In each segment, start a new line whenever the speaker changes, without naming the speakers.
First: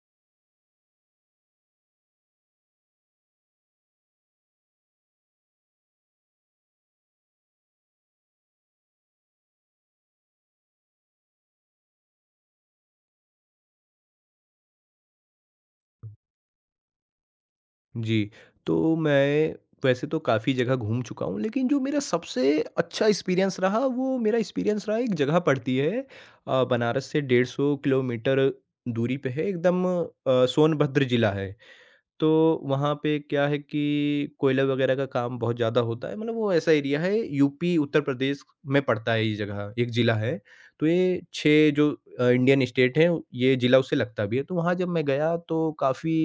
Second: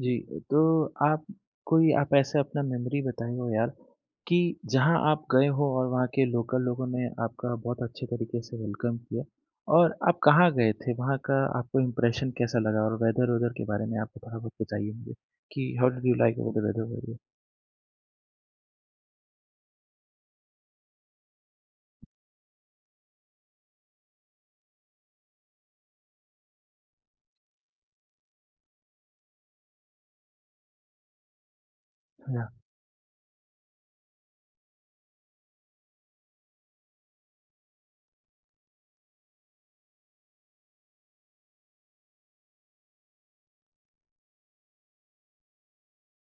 जी, तो आप कोई आप ऐसा अपना मेमोरी बताएँ हो यार कि जहाँ आप गए हो और वहाँ के लोकल लोगों ने आपका बहुत अच्छे तरीके से वेलकम किया और आप कहाँ गए थे? वहाँ का आपको इम्प्रेशन कैसा लगा? और वेदर-वेदर के बारे में आप थोड़ा बहुत बताइए मुझे कि how did you like about the weather where
जी, तो मैं वैसे तो काफ़ी जगह घूम चुका हूँ, लेकिन जो मेरा सबसे अच्छा एक्सपीरियंस रहा, वो मेरा एक्सपीरियंस रहा एक जगह पड़ती है। बनारस से 150 किलोमीटर दूरी पे है एकदम, सोनभद्र ज़िला है। तो
या।
वहाँ पे क्या है कि कोयला वगैरह का काम बहुत ज़्यादा होता है, मतलब वो ऐसा एरिया है। यूपी उत्तर प्रदेश में पड़ता है ये जगह, एक ज़िला है। तो ये 6 जो इंडियन स्टेट हैं, ये ज़िला उससे लगता भी है। तो वहाँ जब मैं गया तो काफ़ी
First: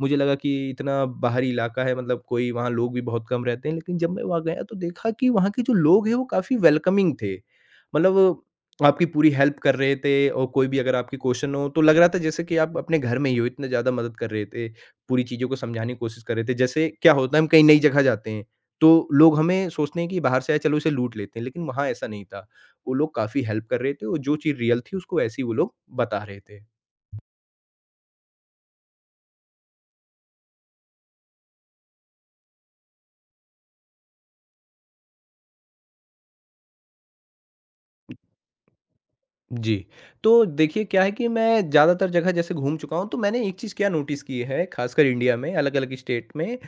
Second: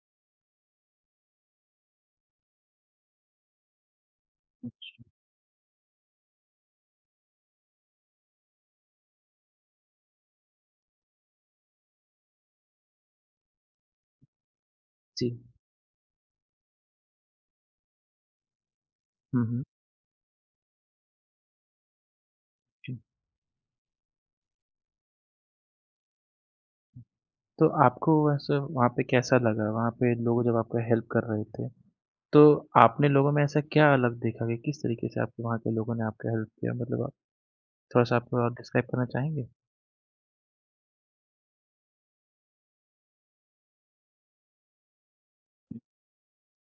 मुझे लगा कि इतना बाहरी इलाका है, मतलब कोई वहाँ लोग भी बहुत कम रहते हैं। लेकिन जब मैं वहाँ गया तो देखा कि वहाँ के जो लोग हैं वो काफ़ी वेलकमिंग थे। मतलब आपकी पूरी हेल्प कर रहे थे, और कोई भी अगर आपकी क्वेश्चन हो तो लग रहा था जैसे कि आप अपने घर में ही हो, इतना ज़्यादा मदद कर रहे थे, पूरी
जी।
चीज़ों को समझाने की कोशिश कर रहे थे। जैसे क्या होता है, हम कहीं नई जगह जाते हैं, तो लोग
हुँ, हुँ,
हमें सोचते हैं कि बाहर से आए, चलो इसे लूट लेते हैं, लेकिन वहाँ ऐसा नहीं था। वो
जी।
लोग काफ़ी हेल्प कर रहे थे, और जो चीज़ रियल थी उसको ऐसे ही वो लोग बता रहे थे।
तो आपको वैसे वहाँ पे कैसा लगा? वहाँ पे लोग जब आपका हेल्प कर रहे थे, तो आपने लोगों में ऐसा क्या अलग देखा कि किस तरीके से आपके वहाँ के लोगों ने आपका हेल्प किया? मतलब थोड़ा-सा आप और डिस्क्राइब करना चाहेंगे?
जी। तो देखिए क्या है कि मैं ज़्यादातर जगह जैसे घूम चुका हूँ, तो मैंने एक चीज़ क्या नोटिस की है, खासकर इंडिया में अलग-अलग स्टेट में,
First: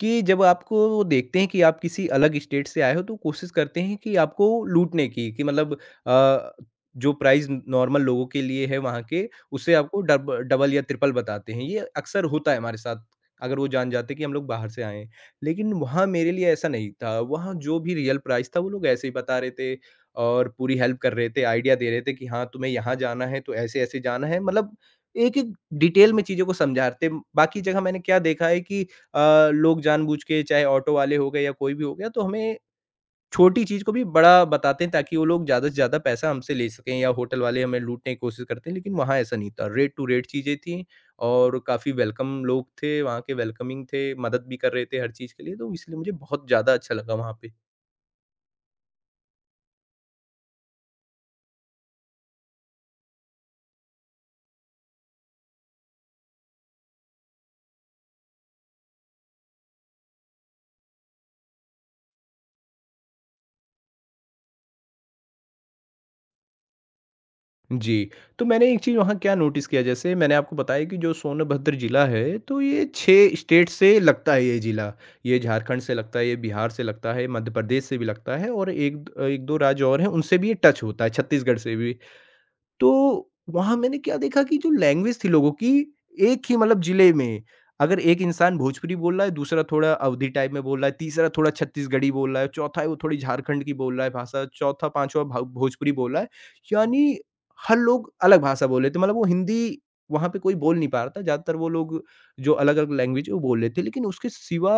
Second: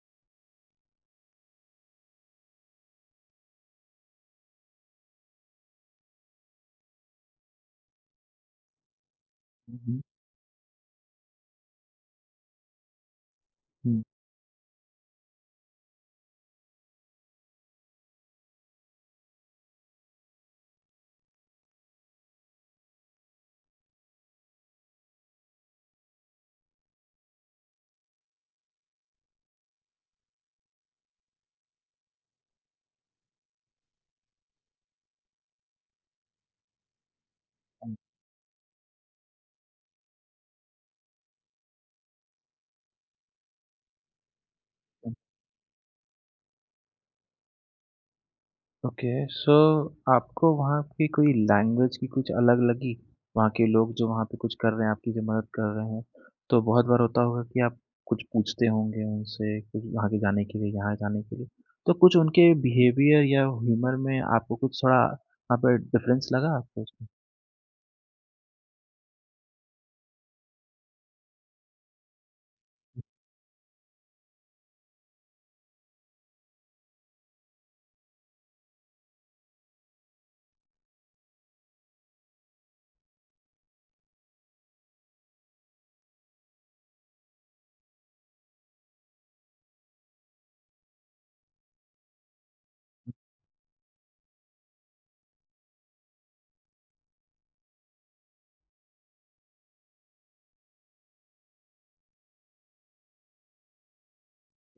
कि जब आपको वो देखते हैं कि आप किसी अलग स्टेट से आए हो तो कोशिश करते हैं कि आपको लूटने की, कि मतलब अ, जो प्राइस नॉर्मल लोगों के लिए है वहाँ के, उससे
हुँ,
आपको
हुँ।
डब डबल या ट्रिपल बताते हैं। ये अक्सर होता है हमारे साथ, अगर वो जान
हुँ,
जाते हैं कि हम लोग बाहर से आए हैं। लेकिन वहाँ मेरे लिए ऐसा नहीं था, वहाँ जो भी रियल प्राइस था वो लोग ऐसे ही बता रहे थे। और पूरी हेल्प कर रहे थे, आइडिया दे रहे थे कि हाँ, तुम्हें यहाँ जाना है तो ऐसे-ऐसे जाना है। मतलब एक-एक डिटेल में चीज़ों को समझाते। बाकी जगह मैंने क्या देखा है कि लोग जानबूझ के, चाहे ऑटो वाले हो गए या कोई भी हो गया, तो हमें छोटी चीज़ को भी बड़ा बताते हैं ताकि वो लोग ज़्यादा से ज़्यादा पैसा हमसे ले सकें, या होटल वाले हमें
हुँ,
लूटने की कोशिश करते हैं, लेकिन वहाँ ऐसा नहीं था। रेट टू रेट चीज़ें थी, और काफ़ी वेलकम लोग थे, वहाँ के वेलकमिंग थे, मदद भी कर रहे थे हर
हुँ।
चीज़ के लिए, तो इसलिए मुझे बहुत ज़्यादा अच्छा लगा वहाँ पे।
ओके, सो आपको वहाँ की कोई लैंग्वेज की कुछ अलग लगी? वहाँ के लोग जो वहाँ पे कुछ कर रहे हैं, आपकी जो मदद कर रहे हैं, तो बहुत बार होता होगा कि आप कुछ पूछते होंगे उनसे, कुछ वहाँ के जाने के लिए, यहाँ जाने के लिए। तो कुछ उनके बिहेवियर या ह्यूमर में आपको कुछ थोड़ा वहाँ पे डिफरेंस लगा आपको उसमें?
जी, तो मैंने एक चीज़ वहाँ क्या नोटिस किया, जैसे मैंने आपको बताया कि जो सोनभद्र ज़िला है तो ये 6 स्टेट से लगता है ये ज़िला। ये झारखंड से लगता है, ये बिहार से लगता है, मध्य प्रदेश से भी लगता है, और एक द 1-2 राज्य और हैं उनसे भी ये टच होता है, छत्तीसगढ़ से भी। तो वहाँ मैंने क्या देखा कि जो लैंग्वेज थी लोगों की, एक ही मतलब ज़िले में, अगर एक इंसान भोजपुरी बोल रहा है, दूसरा थोड़ा अवधी टाइप में बोल रहा है, तीसरा थोड़ा छत्तीसगढ़ी बोल रहा है, चौथा है वो थोड़ी झारखंड की बोल रहा है भाषा, चौथा, पाँचवाँ भा भोजपुरी बोल रहा है। यानी हर लोग अलग भाषा बोल रहे थे, मतलब वो हिंदी वहाँ पे कोई बोल नहीं पा रहा था, ज़्यादातर वो लोग जो अलग-अलग लैंग्वेज है वो बोल रहे थे। लेकिन उसके सिवा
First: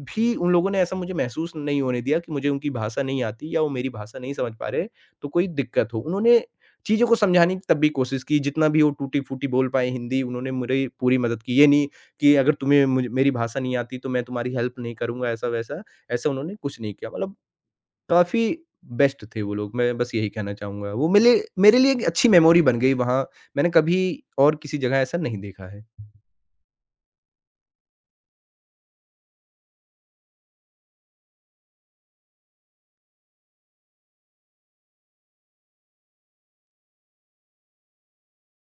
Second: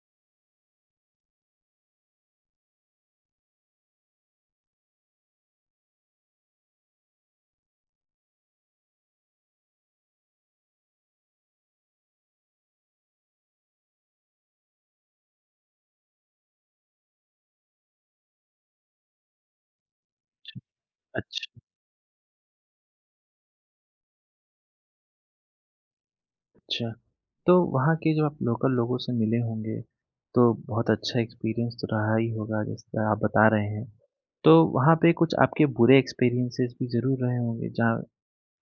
भी उन लोगों ने ऐसा मुझे महसूस नहीं होने दिया कि मुझे उनकी भाषा नहीं आती या वो मेरी भाषा नहीं समझ पा रहे, तो कोई दिक्कत हो। उन्होंने चीज़ों को समझाने की तब भी कोशिश की, जितना भी वो टूटी-फूटी बोल पाए हिंदी, उन्होंने मेरी पूरी मदद की। ये नहीं कि अगर तुम्हें मुझ मेरी भाषा नहीं आती तो मैं तुम्हारी हेल्प नहीं करूँगा ऐसा-वैसा, ऐसा उन्होंने कुछ नहीं किया। मतलब काफ़ी बेस्ट थे वो लोग, मैं बस यही कहना चाहूँगा। वो मेले
अच्छा,
मेरे लिए एक अच्छी मेमोरी बन गई वहाँ, मैंने कभी और किसी जगह ऐसा नहीं देखा है।
अच्छा। तो वहाँ के जो आप लोकल लोगों से मिले होंगे, तो बहुत अच्छा एक्सपीरियंस तो रहा ही होगा, जैसे आप बता रहे हैं। तो वहाँ पे कुछ आपके बुरे एक्सपीरियंसेस भी ज़रूर रहे होंगे, जहाँ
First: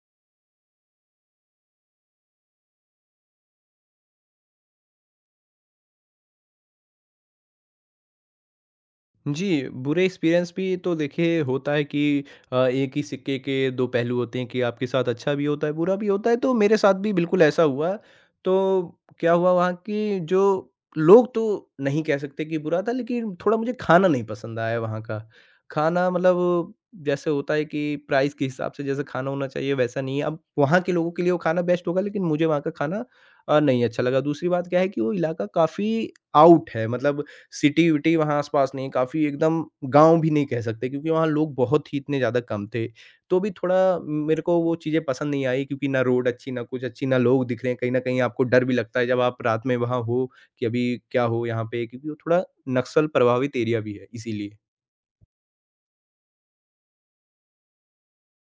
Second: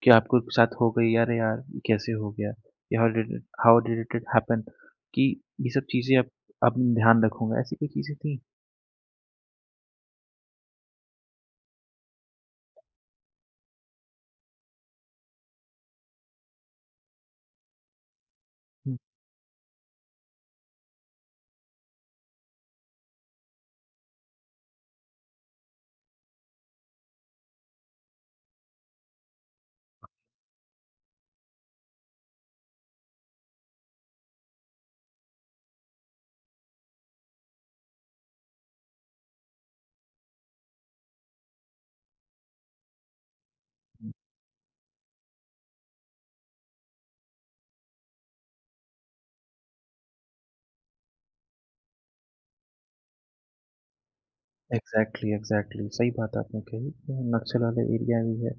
कि आपको एक साथ हो गई, "अरे यार! ये कैसे हो गया? या how did it it happen?" कि ये सब चीज़ें अब ध्यान रखूँगा, ऐसी कोई चीज़ें थी?
जी, बुरे एक्सपीरियंस भी तो देखिए होता है कि एक ही सिक्के के 2 पहलू होते हैं, कि आपके साथ अच्छा भी होता है, बुरा भी होता है, तो मेरे साथ भी बिल्कुल ऐसा हुआ।
हुँ,
तो क्या हुआ वहाँ कि जो लोग तो नहीं कह सकते कि बुरा था, लेकिन थोड़ा मुझे खाना नहीं पसंद आया वहाँ का। खाना मतलब जैसे होता है कि प्राइस के हिसाब से जैसा खाना होना चाहिए वैसा नहीं है। अब वहाँ के लोगों के लिए वो खाना बेस्ट होगा, लेकिन मुझे वहाँ का खाना नहीं अच्छा लगा। दूसरी बात क्या है कि वो इलाका काफ़ी आउट है, मतलब सिटी-विटी वहाँ आस-पास नहीं, काफ़ी एकदम गाँव भी नहीं कह सकते क्योंकि वहाँ लोग बहुत ही इतने ज़्यादा कम थे। तो भी थोड़ा
हुँ।
मेरे को वो चीज़ें पसंद नहीं आई, क्योंकि ना रोड अच्छी, ना कुछ अच्छी, ना लोग दिख रहे हैं। कहीं न कहीं आपको डर भी लगता है जब आप रात में वहाँ हो कि अभी क्या हो यहाँ पे? क्योंकि वो थोड़ा नक्सल प्रभावित एरिया भी है, इसीलिए।
एग्ज़ैक्टली, एग्ज़ैक्टली, सही बात आपने कही कि नक्सल वाले एरिया भी है।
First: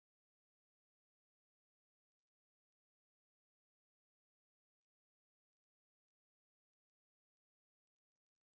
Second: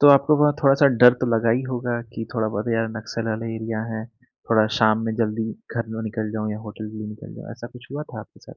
तो आपको वहाँ थोड़ा-सा डर तो लगा ही होगा कि थोड़ा बहुत यार नक्सल वाले एरिया है, थोड़ा शाम में जल्दी घर ना निकल जाऊँ या होटल के लिए निकल जाऊँ, ऐसा कुछ हुआ था आपके साथ?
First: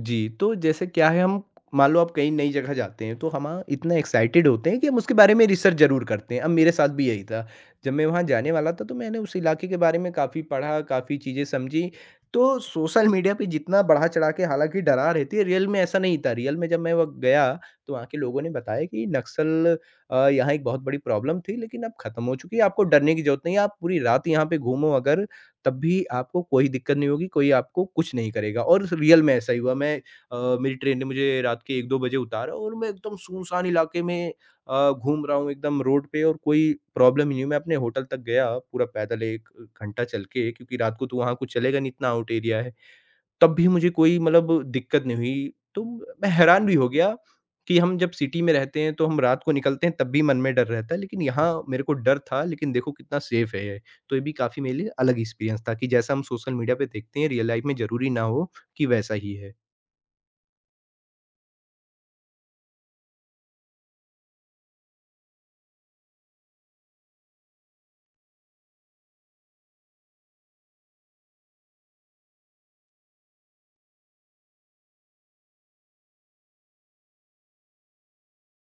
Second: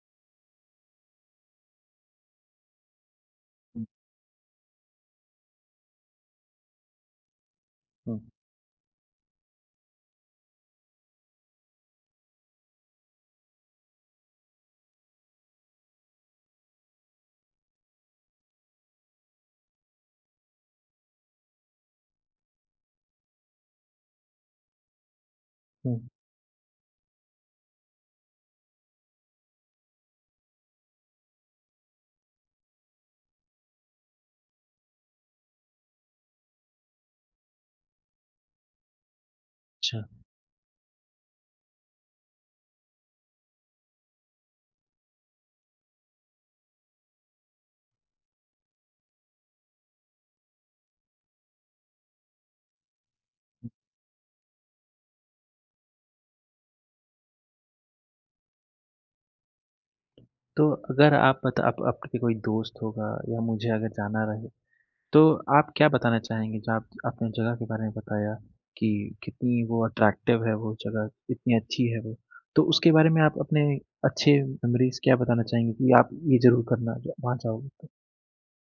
जी, तो जैसे क्या है, हम मान लो आप कहीं नई जगह जाते हैं तो हम
हुँ,
इतना एक्साइटेड होते हैं कि हम उसके बारे में रिसर्च ज़रूर करते हैं। अब मेरे साथ भी यही था। जब मैं
हुँ,
वहाँ जाने वाला था तो मैंने उस इलाके के बारे में काफ़ी पढ़ा, काफ़ी चीज़ें समझी। तो सोशल मीडिया पे जितना बढ़ा-चढ़ा के हालाँकि डरा रहती है, रियल में ऐसा नहीं था। रियल में जब मैं वहाँ गया तो वहाँ के लोगों ने बताया कि नक्सल यहाँ एक बहुत बड़ी प्रॉब्लम थी, लेकिन अब ख़त्म हो चुकी है। आपको डरने की ज़रूरत नहीं है, आप पूरी रात यहाँ पे घूमो अगर, तब
हुँ,
भी आपको कोई दिक्कत नहीं होगी, कोई आपको कुछ नहीं करेगा, और रियल में ऐसा ही हुआ। मेरी ट्रेन ने मुझे रात के 1-2 बजे उतारा, और मैं एकदम सुनसान इलाके में घूम रहा हूँ एकदम रोड पे और कोई प्रॉब्लम ही नहीं। मैं अपने होटल तक गया पूरा पैदल 1 घंटा
अच्छा।
चल के, क्योंकि रात को तो वहाँ कुछ चलेगा नहीं, इतना आउट एरिया है। तब भी मुझे कोई मतलब दिक्कत नहीं हुई। तो मैं हैरान भी हो गया कि हम जब सिटी में रहते हैं, तो हम रात को निकलते हैं, तब भी मन में डर रहता है, लेकिन यहाँ मेरे को डर था, लेकिन देखो कितना सेफ है ये। तो ये भी काफ़ी मेरे लिए अलग एक्सपीरियंस था कि जैसा हम सोशल मीडिया पे देखते हैं, रियल लाइफ में ज़रूरी ना हो कि वैसा ही है।
तो अगर आप बता आप आपके कोई दोस्त होगा या मुझे अगर जाना रहे, तो आप क्या बताना चाहेंगे जो आप आपने जगह के बारे में बताया कि कितनी वो अट्रैक्टिव है वो जगह, कितनी अच्छी है वो। तो उसके बारे में आप अपने अच्छे मेमोरीज़ क्या बताना चाहेंगे कि आप ये ज़रूर करना ज वहाँ जाओगे तो?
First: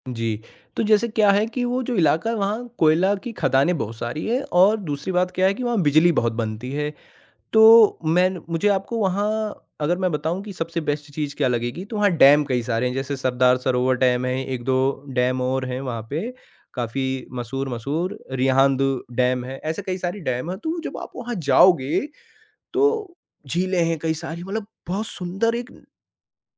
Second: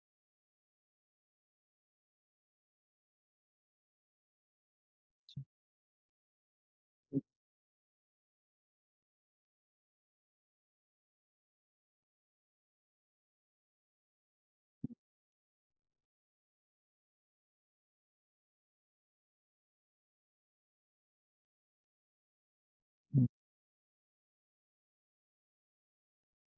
जी, तो जैसे क्या है कि वो जो इलाका है, वहाँ कोयला की खदानें बहुत सारी हैं, और दूसरी बात क्या है कि वहाँ बिजली बहुत बनती है। तो मैं मुझे आपको वहाँ अगर मैं बताऊँ कि सबसे बेस्ट चीज़ क्या लगेगी, तो वहाँ डैम कई सारे हैं। जैसे सरदार सरोवर डैम है, 1-2 डैम और हैं वहाँ पे, काफ़ी मशहूर-मशहूर रिहांद डैम है, ऐसे कई सारी डैम हैं। तो जब आप वहाँ जाओगे तो
हुँ,
झीलें हैं कई सारी, मतलब बहुत सुंदर एक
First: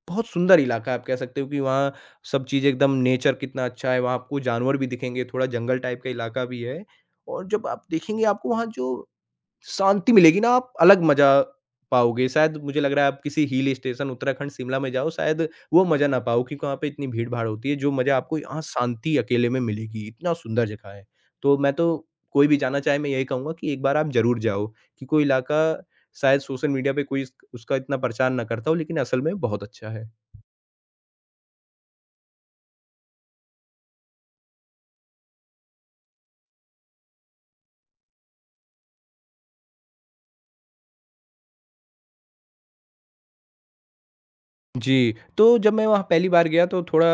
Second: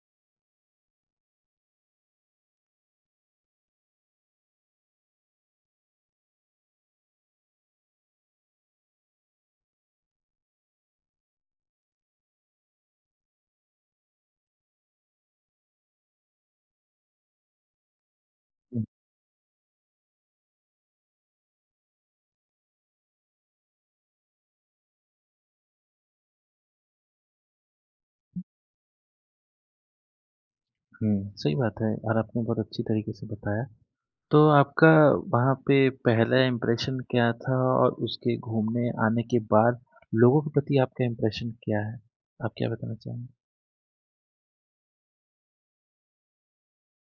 बहुत सुंदर इलाका है, आप कह सकते हो कि वहाँ सब चीज़ एकदम नेचर कितना अच्छा है, वहाँ आपको जानवर भी दिखेंगे, थोड़ा जंगल टाइप का इलाका भी है। और जब आप देखेंगे आपको वहाँ जो शांति मिलेगी ना, आप अलग मज़ा पाओगे। शायद मुझे लग रहा है आप किसी हिल स्टेशन उत्तराखंड, शिमला में जाओ, शायद वो मज़ा ना पाओ, क्योंकि वहाँ पे इतनी भीड़-भाड़ होती है, जो मज़ा आपको यहाँ
हुँ, हुँ,
शांति अकेले में मिलेगी। इतना सुंदर जगह है। तो मैं तो, कोई भी जाना चाहे मैं यही कहूँगा कि एक बार आप ज़रूर जाओ, कि कोई इलाका शायद सोशल मीडिया पे कोई इस उसका इतना प्रचार ना करता हो, लेकिन असल में बहुत अच्छा है।
हुँ, सही बात है और आपने बहुत अच्छी तरीके से बताया। तो आपका वहाँ पे पहला इम्प्रेशन क्या था और उसके घूमने आने के बाद लोगों के प्रति आपका इम्प्रेशन क्या है? आप क्या बताना चाहेंगे?
जी, तो जब मैं वहाँ पहली बार गया तो थोड़ा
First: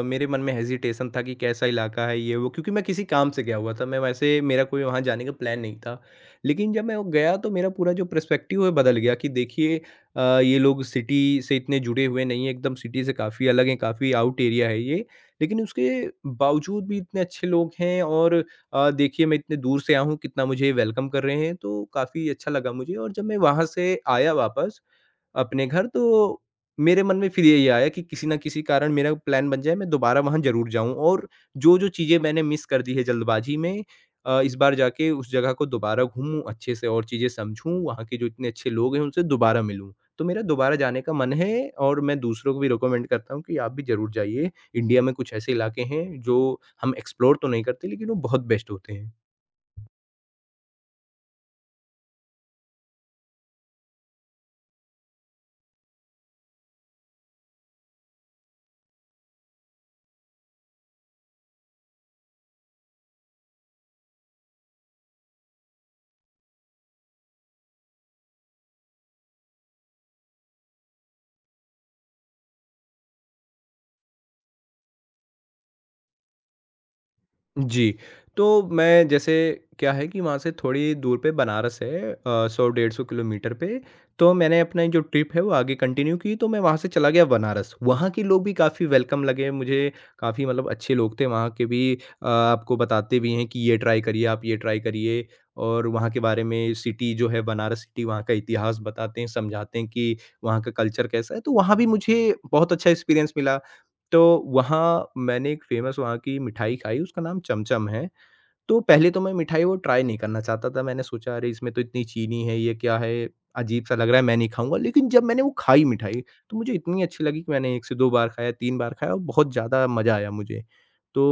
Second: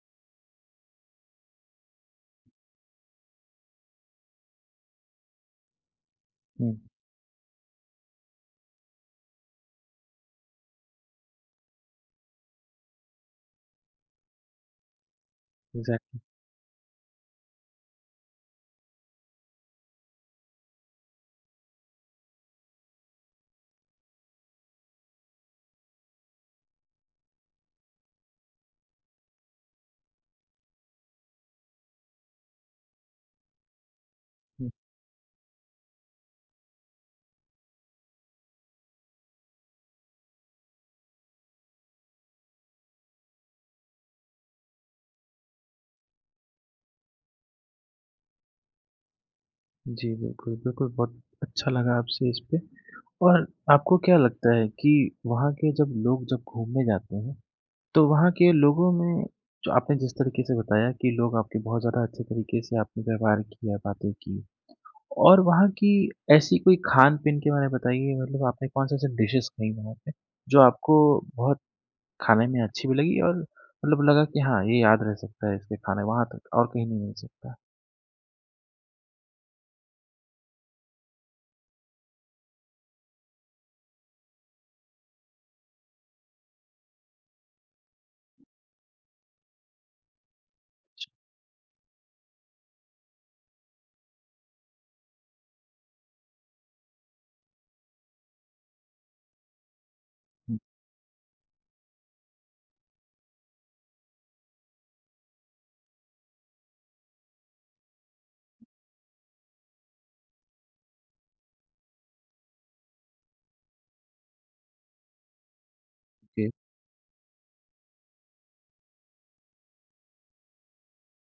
मेरे मन में हेज़िटेशन था कि कैसा इलाका है ये वो, क्योंकि मैं किसी काम से गया हुआ था। मैं वैसे मेरा कोई वहाँ जाने का प्लान नहीं था। लेकिन
हुँ,
जब मैं वो गया तो मेरा पूरा जो पर्सपेक्टिव है बदल गया। कि देखिए, ये लोग सिटी से इतने जुड़े हुए नहीं हैं, एकदम सिटी से काफ़ी अलग हैं, काफ़ी आउट एरिया है ये। लेकिन उसके
एग्ज़ैक्टली।
बावजूद भी इतने अच्छे लोग हैं, और देखिए मैं इतने दूर से आया हूँ, कितना मुझे वेलकम कर रहे हैं, तो काफ़ी अच्छा लगा मुझे। और जब मैं वहाँ से आया वापस अपने घर, तो मेरे मन में फिर यही आया कि किसी न किसी कारण मेरा प्लान बन जाए, मैं दोबारा वहाँ ज़रूर जाऊँ, और जो-जो चीज़ें मैंने मिस कर दी है जल्दबाज़ी में, इस
हुँ,
बार जाके उस जगह को दोबारा घूमूँ, अच्छे से और चीज़ें समझूँ, वहाँ के जो इतने अच्छे लोग हैं उनसे दोबारा मिलूँ। तो मेरा दोबारा जाने का मन है, और मैं दूसरों को भी रिकमेंड करता हूँ कि आप भी ज़रूर जाइए। इंडिया में कुछ ऐसे इलाके हैं जो हम एक्सप्लोर तो नहीं करते लेकिन वो बहुत बेस्ट होते हैं।
जी, बिल्कुल, बिल्कुल, बहुत अच्छा लगा आपसे इस पे और आपको क्या लगता है कि वहाँ के जब लोग जब घूमने जाते हैं, तो वहाँ के लोगों में जो आपने जिस तरीके से बताया कि लोग आपके बहुत ज़्यादा अच्छे तरीके से आपने व्यवहार किया, बातें की। और वहाँ की ऐसी कोई खान-पीन के बारे में बताइए मतलब आपने कौन-से ऐसे डिशेज़ खाई वहाँ पे, जो आपको बहुत खाने में अच्छी भी लगी और मतलब लगा कि हाँ, ये याद रह सकता है इसके खाने वहाँ तक और कहीं नहीं मिल सकता?
जी, तो मैं जैसे क्या है कि वहाँ से थोड़ी दूर पे बनारस है 100-150 किलोमीटर पे, तो मैंने अपनी जो ट्रिप है वो आगे कंटिन्यू की तो मैं वहाँ से चला गया बनारस। वहाँ के लोग भी काफ़ी वेलकम लगे मुझे, काफ़ी मतलब अच्छे लोग थे वहाँ के भी। आपको बताते भी हैं कि ये ट्राई करिए, आप ये ट्राई करिए और वहाँ के बारे में सिटी जो है बनारस सिटी वहाँ का इतिहास बताते हैं, समझाते हैं कि
हुँ,
वहाँ का कल्चर कैसा है, तो वहाँ भी मुझे बहुत अच्छा एक्सपीरियंस मिला। तो वहाँ मैंने एक फ़ेमस वहाँ की मिठाई खाई उसका नाम चमचम है। तो पहले तो मैं मिठाई वो ट्राई नहीं करना चाहता था, मैंने सोचा अरे इसमें तो इतनी चीनी है, ये क्या है? अजीब-सा लग रहा है, मैं नहीं खाऊँगा। लेकिन जब मैंने वो खाई मिठाई,
ओके।
तो मुझे इतनी अच्छी लगी कि मैंने 1 से 2 बार खाया, 3 बार खाया और बहुत ज़्यादा मज़ा आया मुझे। तो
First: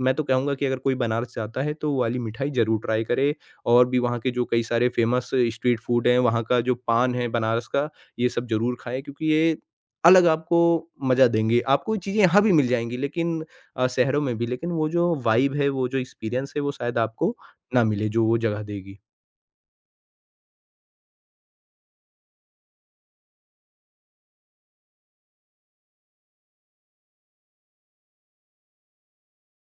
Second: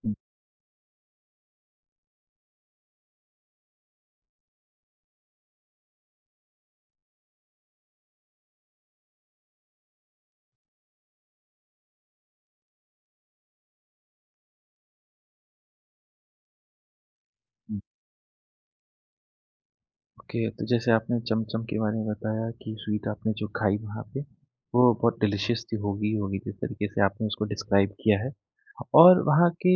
मैं
हुँ,
तो कहूँगा कि अगर कोई बनारस जाता है तो वो वाली मिठाई ज़रूर ट्राई करे और भी वहाँ के जो कई सारे फ़ेमस स्ट्रीट फ़ूड हैं, वहाँ का जो पान है बनारस का, ये सब ज़रूर खाएँ क्योंकि ये अलग आपको मज़ा देंगे। आपको ये चीज़ें यहाँ भी मिल जाएँगी लेकिन शहरों में भी, लेकिन वो जो वाइब है, वो जो एक्सपीरियंस है, वो शायद आपको
हुँ।
ना मिले जो वो जगह देगी।
ओके, तो जैसे आपने चमचम के बारे में बताया कि स्वीट आपने जो खाई वहाँ पे, वो बहुत डिलीशियस थी होगी ही होगी जिस तरीके से आपने उसको डिस्क्राइब किया है। और वहाँ के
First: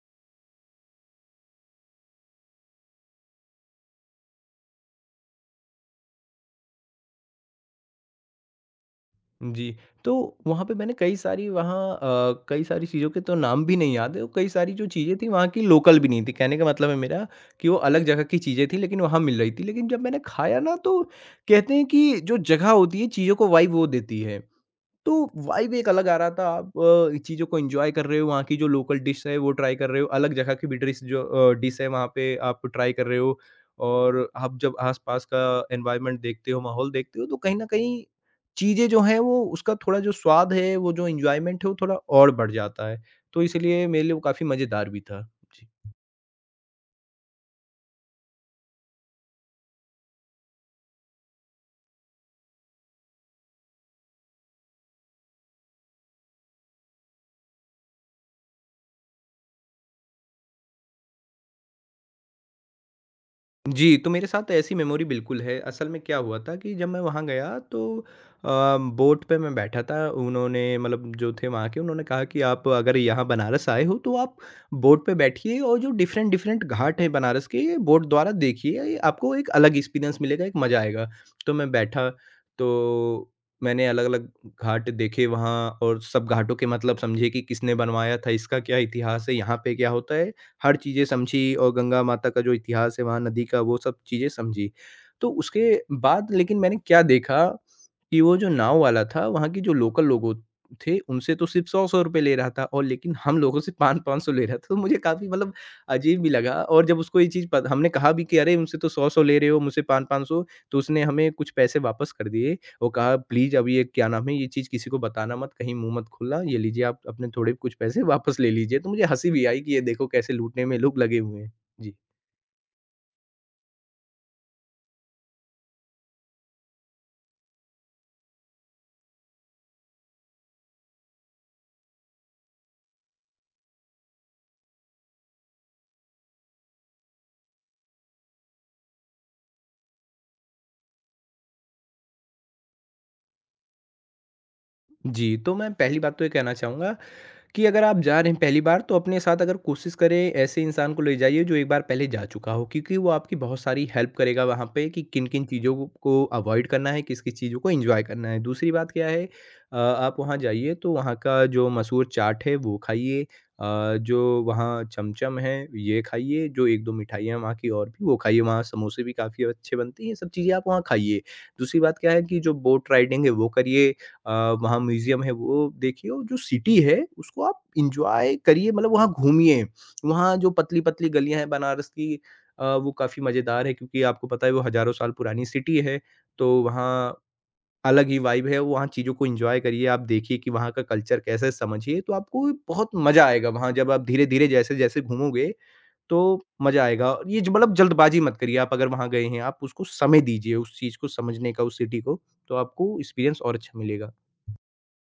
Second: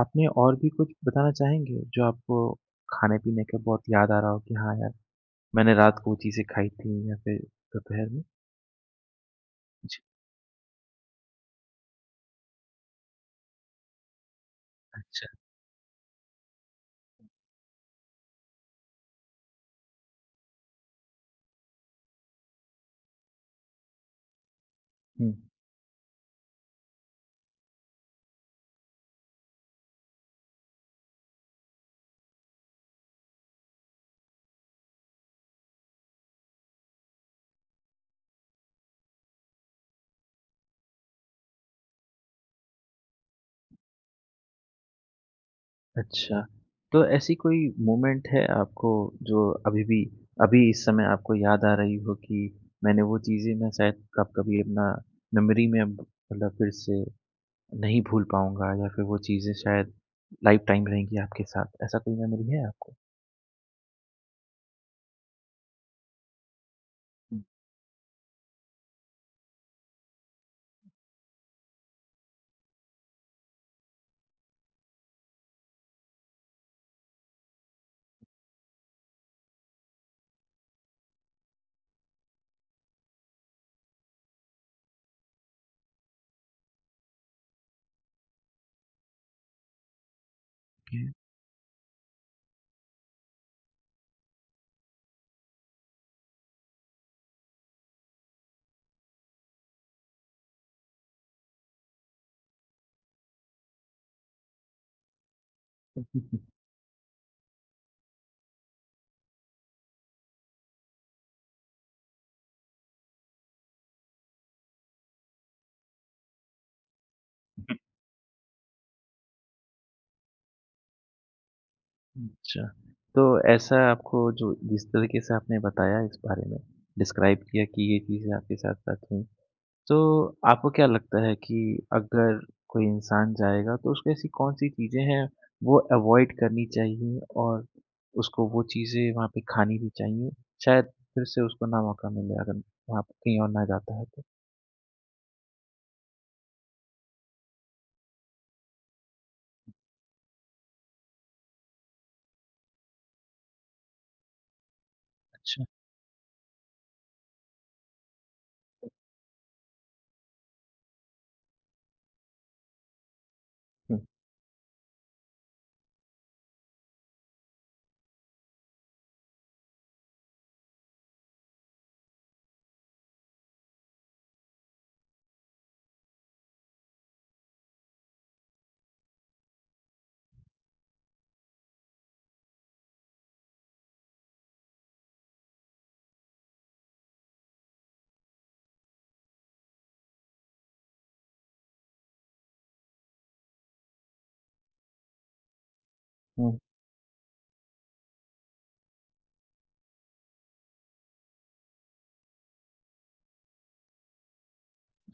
आपने और भी कुछ बताना चाहेंगे, जो आपको खाने-पीने का बहुत याद आ रहा हो कि हाँ यार मैंने रात को वो चीज़ें खाई थी या फिर दोपहर में?
जी,
जी।
तो वहाँ पे मैंने कई सारी वहाँ कई सारी चीज़ों के तो नाम भी नहीं याद है और कई सारी जो चीज़ें थी वहाँ की लोकल भी नहीं थी। कहने का मतलब है मेरा कि वो अलग जगह की चीज़ें थी लेकिन वहाँ मिल रही थी। लेकिन जब मैंने खाया ना, तो कहते हैं कि जो जगह होती है चीज़ों को वाइब वो देती है। तो
हुँ,
वाइब एक अलग आ रहा था। आप चीज़ों को एन्जॉय कर रहे हो, वहाँ की जो लोकल डिश है वो ट्राई कर रहे हो, अलग जगह की भी डिश जो डिश है वहाँ पे आप ट्राई कर रहे हो और आप जब आस-पास का एनवायरनमेंट देखते हो, माहौल देखते हो, तो कहीं न कहीं चीज़ें जो हैं वो उसका थोड़ा जो स्वाद है, वो जो एन्जॉयमेंट है वो थोड़ा और बढ़ जाता है। तो इसलिए मेरे लिए वो काफ़ी मज़ेदार भी था। जी।
अच्छा। तो ऐसी कोई मोमेंट है आपको जो अभी इस समय आपको याद आ रही हो कि मैंने वो चीज़ें मैं शायद कब कभी अपना मेमोरी में अब मतलब फिर से नहीं भूल पाऊँगा या फिर वो चीज़ें शायद लाइफ़ टाइम रहेंगी आपके साथ, ऐसा कोई मेमोरी है आपको?
जी, तो मेरे साथ ऐसी मेमोरी बिल्कुल है। असल में क्या हुआ था कि जब मैं वहाँ गया तो अ, बोट पे मैं बैठा था। उन्होंने मतलब जो थे वहाँ के उन्होंने कहा कि आप अगर यहाँ बनारस आए हो तो आप बोट पे बैठिए और जो डिफरेंट-डिफरेंट घाट हैं बनारस के ये बोट द्वारा देखिए। ये आपको एक अलग एक्सपीरियंस मिलेगा, एक मज़ा आएगा। तो मैं बैठा, तो मैंने अलग-अलग घाट देखे वहाँ और सब घाटों के मतलब समझे कि किसने बनवाया था, इसका क्या इतिहास है, यहाँ पे क्या होता है। हर
ओके।
चीज़ें समझी और गंगा माता का जो इतिहास है, वहाँ नदी का वो सब चीज़ें समझी। तो उसके बाद लेकिन मैंने क्या देखा कि वो जो नाव वाला था, वहाँ के जो लोकल लोगों थे, उनसे तो सिर्फ़ 100-100 रुपए ले रहा था और लेकिन हम लोगों से 5-500 ले रहा था। तो मुझे काफ़ी मतलब अजीब भी लगा और जब उसको ये चीज़ पत हमने कहा भी कि, "अरे! उनसे तो 100-100 ले रहे हो, मुझसे 5-500", तो उसने हमें कुछ पैसे वापस कर दिए। वो कहा, "प्लीज़ अब ये क्या नाम है, ये चीज़ किसी को बताना मत, कहीं मुँह मत खोलना, ये लीजिए आप अपने थोड़े कुछ पैसे वापस ले लीजिए।" तो मुझे हँसी भी आई कि ये देखो कैसे लूटने में लोग लगे हुए हैं। जी।
अच्छा, तो ऐसा आपको जो जिस तरीके से आपने बताया इस बारे में, डिस्क्राइब किया कि ये चीज़ें आपके साथ-साथ हुई, तो आपको क्या लगता है कि अगर कोई इंसान जाएगा तो उसको ऐसी कौन-सी चीज़ें हैं वो अवॉइड करनी चाहिए और उसको वो चीज़ें वहाँ पे खानी भी चाहिए? शायद फिर से उसको ना मौका मिले अगर वहाँ पे कहीं और ना जाता है तो।
जी, तो मैं पहली बात तो ये कहना चाहूँगा कि अगर आप जा रहे हैं पहली बार, तो अपने साथ अगर कोशिश करें ऐसे इंसान को ले जाइए जो एक बार पहले जा चुका हो क्योंकि वो आपकी बहुत सारी हेल्प करेगा वहाँ पे कि किन किन
अच्छा।
चीज़ों को अवॉइड करना है, किस किस चीज़ों को एंजॉय करना है। दूसरी बात क्या है, आप वहाँ जाइए तो वहाँ का जो मशहूर चाट है वो खाइए।
हुँ,
जो वहाँ चमचम है ये खाइए, जो एक दो मिठाइयाँ वहाँ की और भी वो खाइए, वहाँ समोसे भी काफ़ी अच्छे बनते हैं, ये सब चीज़ें आप वहाँ खाइए। दूसरी बात क्या है कि जो बोट राइडिंग है वो करिए। अ, वहाँ म्यूज़ियम है वो देखिए और जो सिटी है उसको आप एन्जॉय करिए, मतलब वहाँ घूमिए। वहाँ जो पतली-पतली गलियाँ हैं बनारस की, वो काफ़ी मज़ेदार है क्योंकि आपको पता है वो हज़ारों साल पुरानी सिटी है, तो वहाँ अलग ही वाइब है, वहाँ चीज़ों को एन्जॉय करिए। आप देखिए कि वहाँ का कल्चर कैसा है, समझिए, तो आपको बहुत मज़ा आएगा वहाँ जब आप धीरे-धीरे जैसे-जैसे घूमोगे तो
हुँ।
मज़ा आएगा। और ये ज मतलब जल्दबाज़ी मत करिए, आप अगर वहाँ गए हैं, आप उसको समय दीजिए उस चीज़ को समझने का, उस सिटी को, तो आपको एक्सपीरियंस और अच्छा मिलेगा।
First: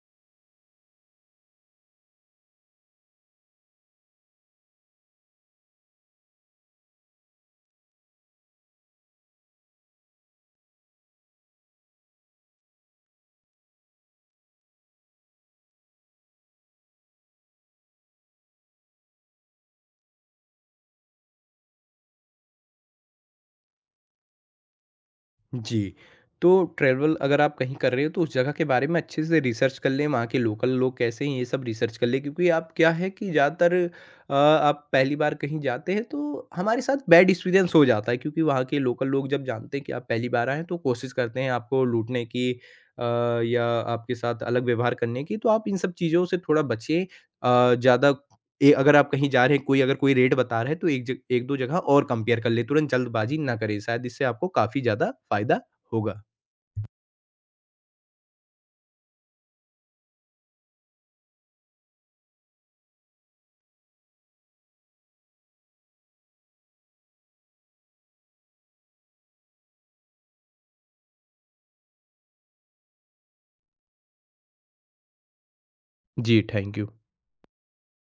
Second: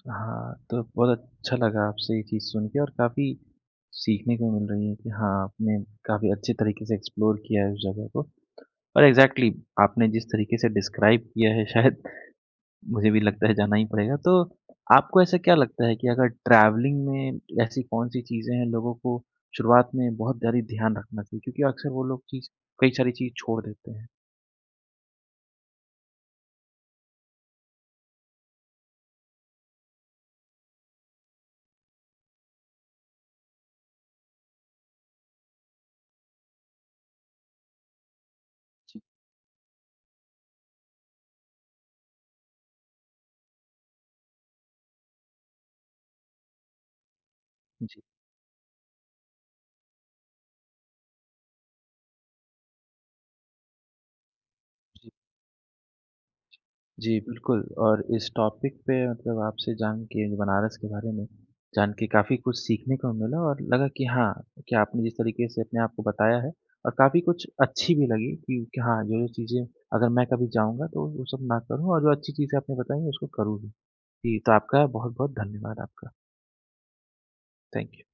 हाँ, तो बहुत अच्छा लगा आपसे ये चीज़ सुन के और काफ़ी सीखने को मिल रही है कि हाँ, आपने काफ़ी अच्छे तरीके से एक्सप्लोर किया है उस जगह को और एग्ज़ैक्टली आपने जिस तरीके से डिस्क्राइब किया है शायद मुझे भी लगता है जाना ही पड़ेगा। तो आपको ऐसा क्या लगता है कि अगर ट्रैवलिंग में ऐसी कौन-सी चीज़ें हैं लोगों को शुरुआत में बहुत ज़्यादा ध्यान रखना चाहिए? क्योंकि अक्सर वो लोग चीज़ कई सारी चीज़ छोड़ देते हैं।
जी। तो ट्रैवल अगर आप कहीं कर रहे हो तो उस जगह के बारे में अच्छे से रिसर्च कर लें, वहाँ के लोकल लोग कैसे हैं ये सब रिसर्च कर लें क्योंकि आप क्या है कि ज़्यादातर आप पहली बार कहीं जाते हैं तो हमारे साथ बैड एक्सपीरियंस हो जाता है क्योंकि वहाँ के
जी।
लोकल लोग जब जानते हैं कि आप पहली बार आए हैं तो कोशिश करते हैं आपको लूटने की अ, या आपके साथ अलग व्यवहार करने की। तो आप इन सब चीज़ों से थोड़ा बचें। अ,
जी।
ज़्यादा ए अगर आप कहीं जा रहे हैं, कोई अगर कोई रेट बता रहा है तो एक जग 1-2 जगह और कंपेयर कर लें, तुरंत जल्दबाजी ना करें, शायद इससे आपको काफ़ी ज़्यादा फ़ायदा होगा।
जी, बिल्कुल और इस टॉपिक पे मतलब आपसे जान के बनारस के बारे में जान के काफ़ी कुछ सीखने को मिला और लगा कि हाँ, कि आपने जिस तरीके से अपने आप को बताया है और काफ़ी कुछ अच्छी भी लगी कि हाँ, जो-जो चीज़ें अगर मैं कभी जाऊँगा तो वो सब ना करूँ और जो अच्छी चीज़ें आपने बताई हैं उसको करूँ भी। जी, तो आपका बहुत-बहुत धन्यवाद आपका।
जी, थैंक यू।
Thank you.